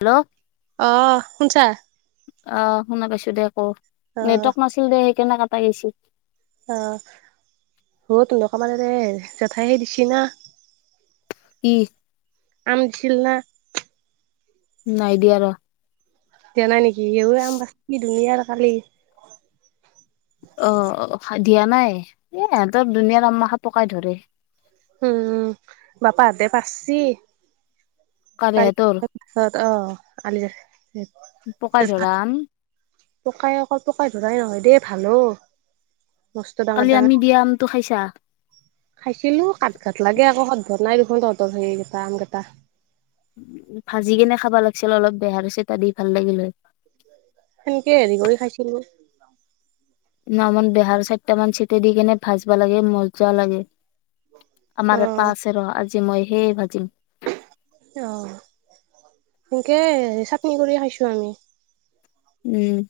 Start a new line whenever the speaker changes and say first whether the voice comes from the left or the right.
left: Hello
right: অহ শুনছা
left: অহ, শুনা পাইছোঁ দে ক
right: অ',
left: নেটৱৰ্ক নাছিল দে সেইকাৰণে কাটা গৈছি
right: অহ, তুহঁতক মানে দে জেঠাইহে দিছি না।
left: কি?
right: আম দিছিল না?
left: নাই দিয়া ৰহ।
right: দিয়া নাই নেকি? [unintelligible] খালি।
left: অ অ দিয়া নাই এ ইহঁতৰ দুুনীয়া আমখা পকাই ধৰে।
right: উম বাপা আদে পাৰছি।
left: কাৰে সিহঁতৰ
right: পালিত অহ
left: পকাই
right: [unintelligible] আ
left: ধৰা আম
right: পোকাই অকল পোকাই ধৰাই নহয় দেই ভাল অ। বস্তু ডাঙৰ
left: কালি
right: ডাঙৰ
left: আমি দিয়া আমটো খাইছা
right: খাইছিলো কাত ঘাত লাগে আকৌ সদ খোৱা নাই দেখোন তহঁতৰ হেৰিকেইটা আমকেইটা।
left: ভাজি কেনে খাবা লাগিছিল অলপ বেহ চ ত দি ভাল লাগিল হয়।
right: সেনেকে হেৰি কৰি খাইছিলো।
left: নমাৰ বেহাৰ চাৰিট মান চিট দি কিনে ভাজবা লাগে মজা লাগে। আমাৰ
right: অ',
left: পছে ৰ আজ [unintelligible] জি মই সেই ভাজিম।
right: অ এনেকে চাটনি কৰি খাইছোঁ আমি।
left: উম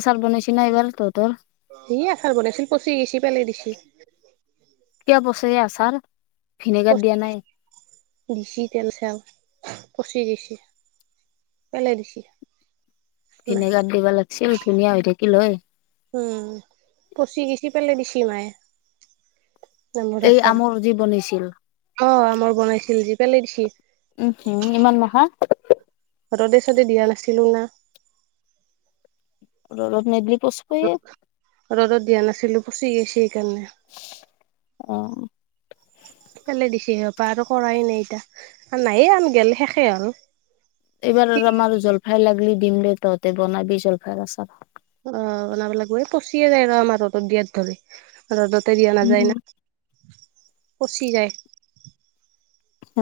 left: আচাৰ বনাইছে না এইবাৰ তহঁতৰ?
right: সি আচাৰ বনাইছিল পচি গৈছি পেলাই দিচি।
left: কিয় পচে আচাৰ? ভিনেগাৰ দিয়া নাই
right: [unintelligible] দিচি তেল চেল পচি দিছে পেলাই দিচি।
left: ভিনেগাৰ দিবা লাগিছিল ধুনীয়া হৈ থাকিল হয়।
right: উম পচি গিছি পেলা দিছি মায়ে। নামৰ
left: এই
right: আচাৰ
left: আমৰ যি বনিছিল
right: অ আমৰ বনাইছিল যি পেলাই দিছি
left: উহ ইমান মাহা।
right: ৰ'দে চদে দিয়া নাছিলো না।
left: ৰদত নেদি
right: ৰ'দত দিয়া নাছিলো। পচি গেছে।
left: অ।
right: পালেই দিছি এহোপা আৰু কৰাই নাই এতিয়া। নাই আম গেল শেষে হ'ল।
left: এইবাৰ আৰু আমাৰ জলফাই লাগলি। দিম দে তহঁতে বনাবি জলফাই আচাৰ।
right: অ বনাব লাগিব এই পচিয়ে যায় আৰু আমাৰ ৰতত দিয়াত ধৰি। ৰ'দতে দিয়া নাযায়
left: উম
right: না। পচি যায়।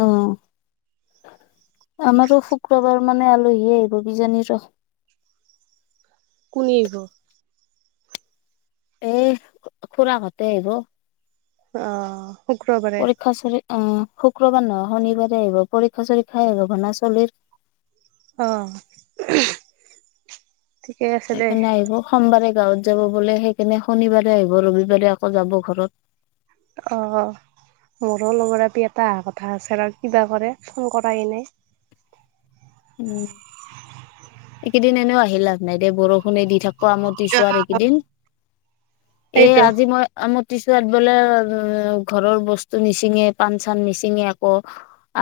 left: অ আমাৰো শুক্ৰবাৰ মানে আলহী আহিব কিজানি ৰ।
right: কুনি আহিব।
left: এ খুৰা হতে আহিব।
right: অ। শুক্ৰবাৰে
left: পৰীক্ষা উচৰে অ। শুক্ৰবাৰ নহয় শনিবাৰে আহিব পৰীক্ষা চৰীক্ষা আহিব ভনা চলিৰ।
right: অঁহ।
left: সেইকাৰণে আহিব সোমবাৰে। গাঁৱত যাব বোলে সেইকাৰণে শনিবাৰে আহিব ৰবিবাৰে আকৌ যাব ঘৰত।
right: অ মোৰো লগৰ আপী এটা অহা কথা আছে আৰু কিবা কৰে ফোন কৰা নাই।
left: উম। এনেও আহিলাভ নাই দে বৰষুণে দি থাকো। পোৰা মতিছো আৰু এইকেইদিন এ
right: সেইটো
left: আজি মই আম টিছাত বোলে ঘৰৰ বস্তু নিচিঙে পাণ চান নিচিঙে আকৌ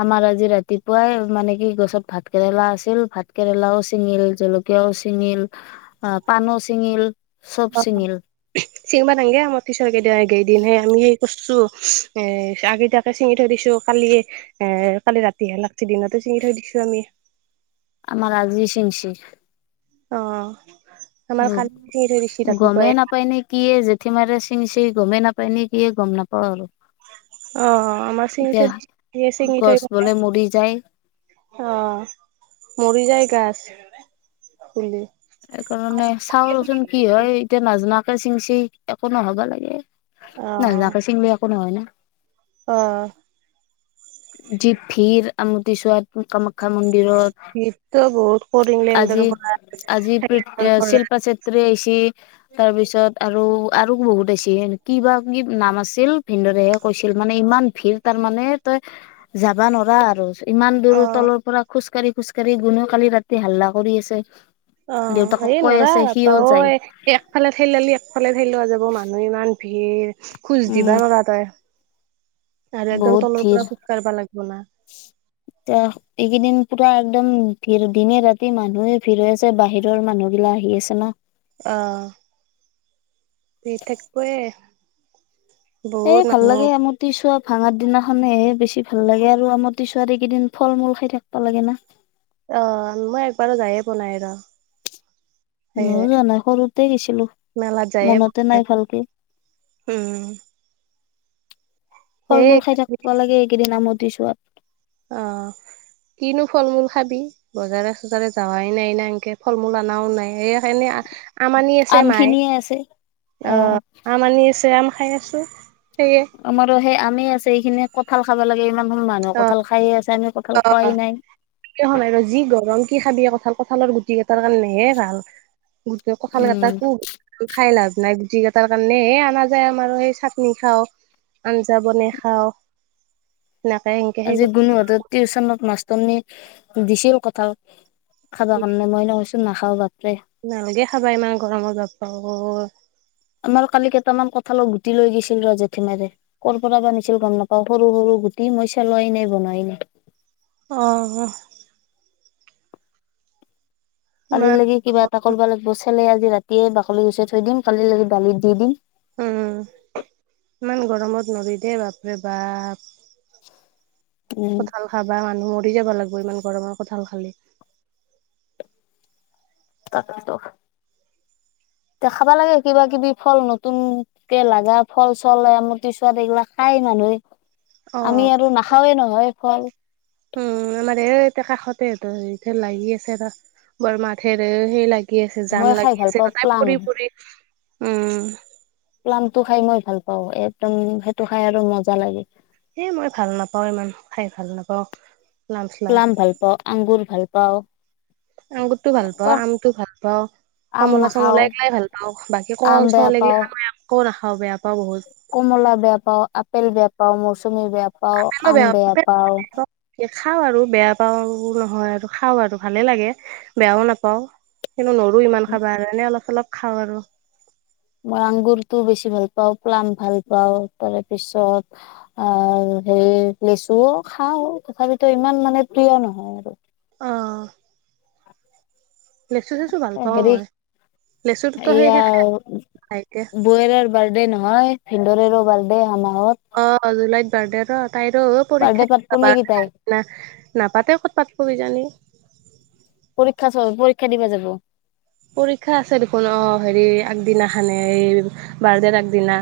left: আমাৰ আজি ৰাতিপুৱাই মানে কি গছত ভাত কেৰেলা আছিল ভাত কেৰেলাও। চিঙিল জলকীয়াও চিঙিল অ পানও চিঙিল।
right: অ চিঙবা নংগে আমাৰ পিছৰ কেইদগেইদিনহে আমি সেই কৰছো। এ আগেইতাকে চিঙি থৈ দিছো কালি। এ কালি ৰাতিহে লাগছি দিনতে চিঙি থৈ দিছো আমি।
left: আমাৰ আজি চিংচি।
right: অঁহ।
left: গমেই নাপায় নে কি জেঠি মাৰে। ছিঙিছে গমেই নাপায় নে কি গম নাপওঁ আৰু।
right: অ আমাৰ
left: এতিয়া
right: চিঙিঠৈ দি
left: গছ
right: চিঙিঠৈ
left: বোলে মৰি যায়
right: আহ মৰি জায়গা আছে [unintelligible] শুলি।
left: সেইকাৰণে চাও ৰচোন কি হয় এতিয়া নাজাকে চিংচি একো নহবা লাগে। নজনাকে চিঙিলে একো হয় ন।
right: অহ।
left: যি ভীৰ আমতি ছৱাত কম। শা মন্দিৰত
right: শীতটো বহুত কৰে ইংলেণ্ডৰ
left: আজি
right: পৰা
left: আজি শিল্পা চেত্ৰী আহিছি তাৰপিছত আৰু আৰু বহুত আহিছি সেনো। কিবা কি নাম আছিল ভিনদৰেহে কৈছিল মানে ইমান ভিৰ তাৰমানানে। তই যাবা নোৱাৰা আৰু। ইমান
right: অ
left: দূৰৰ তলৰ পৰা খোজকাঢ়ি। খোজ কাঢ়ি গুনে কালি ৰাতি হাল্লা কৰি আছে।
right: অ হে
left: দেউতাকক কৈ
right: নোৱাৰা
left: আছে সিও
right: অপাঐ
left: যায়
right: একফালে ঠে লেলি একফালে ঠে লোৱা যাব। মানুহ ইমান। ভিৰ খুজ
left: উম
right: দিবা নৰা তই। আৰু একদম
left: বহুত
right: তলৰ পৰা
left: ভিৰ
right: খোজ কাঢ়বা লাগব না
left: এতিয়া এইকেইদিন। পুৰা একদম দিনে-ৰাতি মানুহে ভিৰ হৈ আছে বাহিৰৰ মানুহ বিলাক আহি আছে না।
right: অহ। [unintelligible]
left: এ ভাল
right: মানুহ
left: লাগে আমাৰটো চব ভাঙাৰ দিনা- মানেহে বেছি ভাল লাগে আৰু আমাৰ ছোৱালী কেইদিন ফল-মূল খাই থাকিব লাগে না।
right: আহ মই একবাৰো যায়ে পোৱা নাই ৰ।
left: মইও
right: সেয়ে
left: যোৱা নাই সৰুতে গৈছিলো,
right: মেলাত যায়ে পোৱা
left: মনতে নাই ভালকে।
right: উম সেই
left: ফল-মূল খাই থাকিব লাগে এইকেইদিন আমত- [unintelligible] আপ
right: অ কিনো ফল-মূল খাবি বজাৰে-চজাৰে যাৱাই নাই ন এনেকে ফল-মূল অনাও নাই সে- আম আনি আছে
left: আম
right: মায়ে
left: খিনিয়ে আছে
right: অ আম আনি আছে আম- খাই আছোঁ।
left: আমাৰো সে- আমে আছে এইখিনি কঁঠাল খাব লাগে। মানুহ কঠাল খাইে আছে আ।
right: অাই ৰ যি গৰম কি খাব- [unintelligible] কঁঠাল কঁঠালৰ গুটি কেইটাৰ কাৰণে হে ভাল। গোটেই কঁঠাল
left: উম
right: কেইটা কো খাই লাভ নাই। গুটিকেইটাৰ কাৰণে সে আমাৰ যায় আমাৰ সেই চাটনি খাওঁ, আঞ্জা বনাই খাওঁ- সেনেকে এনকে সেই
left: আজি
right: -
left: গুণহঁতৰ টিউচনত মাষ্টৰনি দিচিল কঁঠাল - খাবৰ কাৰনে মই ন কৈছো নাখাওঁ। [unintelligible]
right: নালাগে খাবা ইমান গৰমত বাপ্পা অ।
left: আমাৰ কালি কেইটামান কঠালৰ গুটি লৈ গৈছিল ৰ জেঠমাৰে কৰ' পৰা আনিছিল গম নাপাওঁ, সৰু সৰু গুটি মই চালো এনেই বনোৱাই নাই।
right: অহ।
left: কালি
right: ইমান
left: লেগে
right: অ
left: কিবা এটা কৰিবা লাগিব চেলে আজ- ৰাতিয়ে বাকলি গুচাই থৈ দিম, কালি দালিত দি দিম-
right: উম ইমান গৰমত নৰি- দে বাপৰে-বাপ।
left: উম
right: কঁঠাল খাবা মানুহৰ- [unintelligible] যাব লাগিব ইমান গৰমত কঁঠাল খালে।
left: তাকেটো। এতিয়া খাবা লাগে, কিবা কিবি ফল নতুন কে লাগা ফল-চল এমটি চুৱাত এইবিলাক খাই মানুহে।
right: অ
left: আমি আৰু নাখাওৱে নহয় ফল।
right: ত ই লাগি আছে বৰ মাথেৰে সেই লাগি লাগি আছে জাম
left: মই খাই
right: লাগি
left: ভাল
right: আছে
left: পাওঁ
right: কদাই
left: প্লাম
right: ফুৰি ফু উম।
left: প্লামটো খাই মই ভাল পাওঁ, একদম সেইটো খাই আৰু মজা লাগে।
right: এ মই ভাল নাপাওঁ ইমান, খাই ভাল নাপাওঁ। লাম চালাম
left: প্লাম ভাল পাওঁ, আংগুৰ ভাল [unintelligible] পাও।
right: আংগুৰটো ভাল পাও, আমটো ভাল পাও,
left: আম
right: কমলা
left: নাখাও
right: চমলা এগিলাই ভাল পাওঁ, বাকী কল,
left: আম
right: চল
left: বেয়া
right: এগিলা
left: পাওঁ
right: একো নাখা হ বেয়া পাওঁ বহুত
left: কমলা বেয়া পাও, আপেল বেয়া পাও মৌচমী বেয়া পাও, আম বেয়া পাও।
right: এ খাওঁ আৰু বেয়া পাওঁ নহয় আৰু খাওঁ আৰু ভালে লাগে বেয়াও নাপাওঁ। কিন্তু নো ইমান খাব কাৰণে অলপ অলপ খাৱ আৰু।
left: মই আংগুৰটো বেছি ভাল পাওঁ, প্লাম ভাল পাওঁ, তাৰ পিছত আহ হেৰি লেচুও খাওঁ তথাপিতো ইমান মানে প্ৰিয় নহয় আৰু।
right: অ লেচু চেচু ভাল পাওঁ
left: হেৰি
right: মই, লেচুটোতো
left: এয়া
right: সেইহে খাই ভাইকে-
left: অ এই ভিন্দৰে ৰ বাৰদে আমাৰ [unintelligible]
right: অ জুলাই চডে ৰা [unintelligible] তাইৰো
left: বাৰ্থডে পাতব নে
right: পৰীক্ষা
left: কি তাই?
right: নাপাতে ক'ত পাতক কিজানি
left: পৰীক্ষা চ পৰীক্ষা দিবা যাব।
right: পৰীক্ষা আছে দেখোন অ হেৰি আগদিনাখানে এই বাৰ্ডেৰ আগদিনা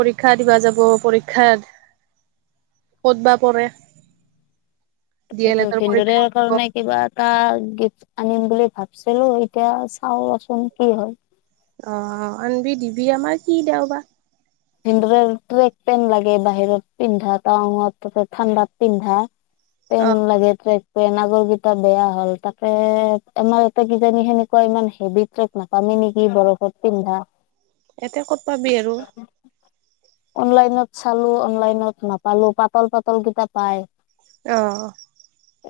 right: পৰীক্ষা দিবা যাব পৰীক্ষা ক'ত বা পৰে ডি এল
left: এইটো
right: এডৰ পৰীক্ষা
left: ভেন্দুৰিৰ
right: দিব
left: কাৰণে কিবা [unintelligible] এটা গিফ্ট আনিম বুলি ভাবিছিলো এতিয়া চাওচোন কি হল। [unintelligible]
right: অ আনিবি দিবি আমাৰ কি দেও বা?
left: ভেন্দ ট্ৰেক পেণ্ট লাগে বাহিৰত পিন্ধা টাঙত তাতে ঠাণ্ডাত পিন্ধা [unintelligible]
right: অ
left: পেন লাগেত ৰা [unintelligible] পেন আগৰ কেইটা বেয়া হ'ল তাকে আমাৰ এটা কিজানি সেনেকুৱা ইমান হেভি ট্ৰেক নাপামি নেকি বৰফত পিন্ধা। [unintelligible]
right: এতে ক'ত পাবি আৰু।
left: অনলাইনত চালো, অনলাইনত নাপালো পাতল পাতল কেইটা পাই।
right: আহ।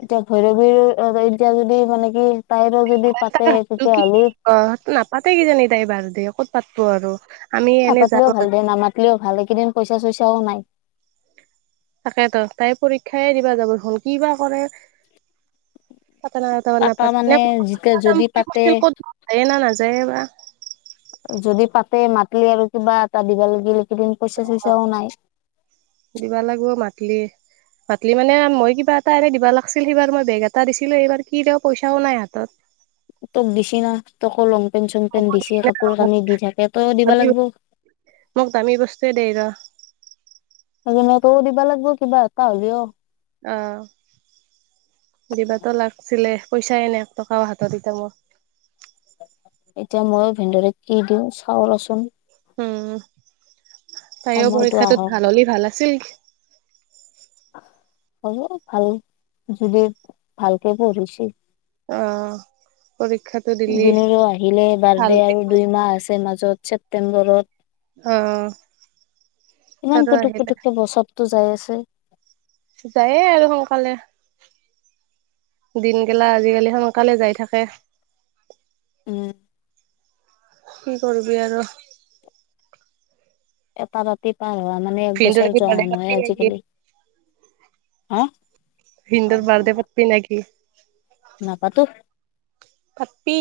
left: এতিয়া ভৈৰৱীৰ এতিয়া যদি মানে কি তাইৰো যদি পাতে তেতিয়াহ'লে
right: নাপাতে কিজানি তাই বাৰু দক ক'ত পাতো আৰু [unintelligible] যাম
left: নাপাতিলেও ভাল
right: আৰু
left: দে নামাতিলেও ভাল কেইদিন পইচা চইচা তও নাই
right: তাকেতো তাই পৰীক্ষাই দিবা যাব দেখোন কি বা কৰে পতনত ন
left: পাতা মানে
right: পাত
left: যেতিয়া যদি
right: যাম
left: পাতে
right: বুলি কৈছিল যাই না নাযায় [unintelligible] [unintelligible] যে বা [unintelligible]
left: যদি পাতে মাতিলে আৰু কিবা এটা দিবা লাগিল [unintelligible] দিন পইচা চইচাও নাই।
right: পাতিলি মানে মই কিবা এটা এনেই দিবা লাগছিল, সেইবাৰ মই বেগ এটা দিছিলো এইবাৰ কি দেও পইচাও নাই হাতত।
left: তোক দিছি না তোকো লং পেনচন পেন দিছে কাপোৰ কানি দি থাকে তৈয়ো দিবা লাগব।
right: মোক দামী বস্তুৱে দেই ৰ
left: কোনত ও দিবা লাগব কিবা এটা হ'লেও
right: আহ দিবাতো লাগছিলে। পইচাই নাই এক টকাও হাতত মোৰ।
left: এতিয়া মৌ ভিনদৰে কি দিওঁ চাওঁৰচোন
right: উম তাইও
left: সময়টো
right: পৰীক্ষাটোত
left: আহক
right: ভাল হ'লে ভাল আছিল।
left: হব ভাল যদি ভালকে পঢ়িছে।
right: আহ।
left: দুনুৰো আহিলে
right: ভাল
left: বাৰ্থডে
right: হ'লি
left: আৰু
right: ভাল।
left: দুই মাহ আছে মাজ ত ছেপ্তেম্বৰত।
right: অ তাতো
left: ইমান পুটুক
right: আহিলে
left: পুটুককে বছতটো যাই আছে। [inaudible]
right: যায়ে আৰু সোনকালে, দিন গেলা আজিকালি সোনকালে যাই থাকে।
left: উম।
right: কি কৰিবি আৰু?
left: এটা ৰাতি পাৰ হোৱা মানে এক
right: ভিন্দৰ
left: বছৰ
right: কি
left: যোৱা
right: বাৰ্থ দে
left: হেন হয়
right: পতবি নেকি?
left: আজিকালি হা
right: ভিন্দৰ বাৰ্থ দে পতবি নেকি?
left: নাপাতো।
right: পাতবি।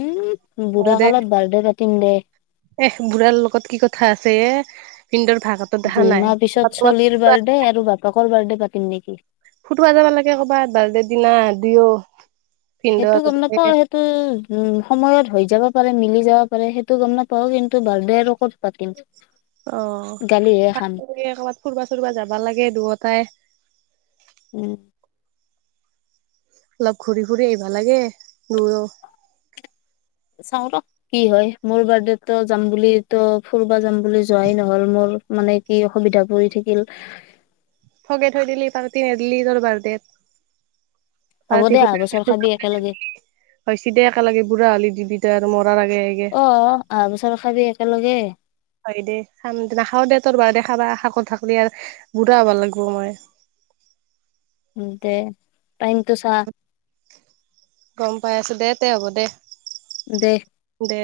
left: উমহ বুঢ়া
right: বাৰ্থডে
left: কালত বাৰ্থডে পাত টীম দে
right: এহ বুঢ়াৰ লগত কি কথা আছে এ। ভিনদেউৰ ভাগতো দেখা
left: দুই
right: নাই
left: মাহ পিছত
right: ক'বাত
left: চলিৰ
right: ক'বাত
left: বাৰ্থডে আৰু বাপেকৰ বাৰ্থডে পাত টিম নেকি।
right: ফুটোয়া যাবা লাগে কৰ'বাত বাৰ্থডে দিনা দুইও।
left: সেইটো গম নাপাও সেইটো উম সময়ত হৈ যাব। পাৰে মিলি যাব পাৰে, সেইটো গম নাপাও, কিন্তু বাৰ্থডে আৰু কত পাতিম?
right: অ
left: গালিহে
right: তাকে
left: খাম
right: কৰবাত ফুৰবা চুৰবা যাবা লাগে দুয়টাই।
left: উম
right: অলপ ঘূৰি-ফুৰি আহিব লাগে দুয়ো।
left: চাও ৰ কি হয়। মোৰ বাৰ্থডেতো যাম বুলিতো ফুুৰবা যাম বুলি যোৱাই নহল মোৰ মানে কি অসুবিধা পৰি থাকিল।
right: ঠগাই থৈ দিলি, পাৰ্টি নিদিলি তোৰ বাদডেত।
left: হ'ব
right: পাৰ্টি
left: দে অহা
right: খোজা
left: বছৰ খাবি একেলগে
right: [unintelligible] হয়চে দে একেলগে বুঢ়া হলি দিবি তাত।
left: অ-অ অহাবছ ৰখাবি একেলগে দে
right: হয় দে খাম দে নাখাওঁ দে তোৰ বাৰ্ডে খাবা অহা কথা শুনি থাক আৰ বুঢ়া হব লাগিব মই।
left: দে টাইমটো চা?
right: গম পাই আছোঁ দে, তে হ'ব দে।
left: দে!
right: দে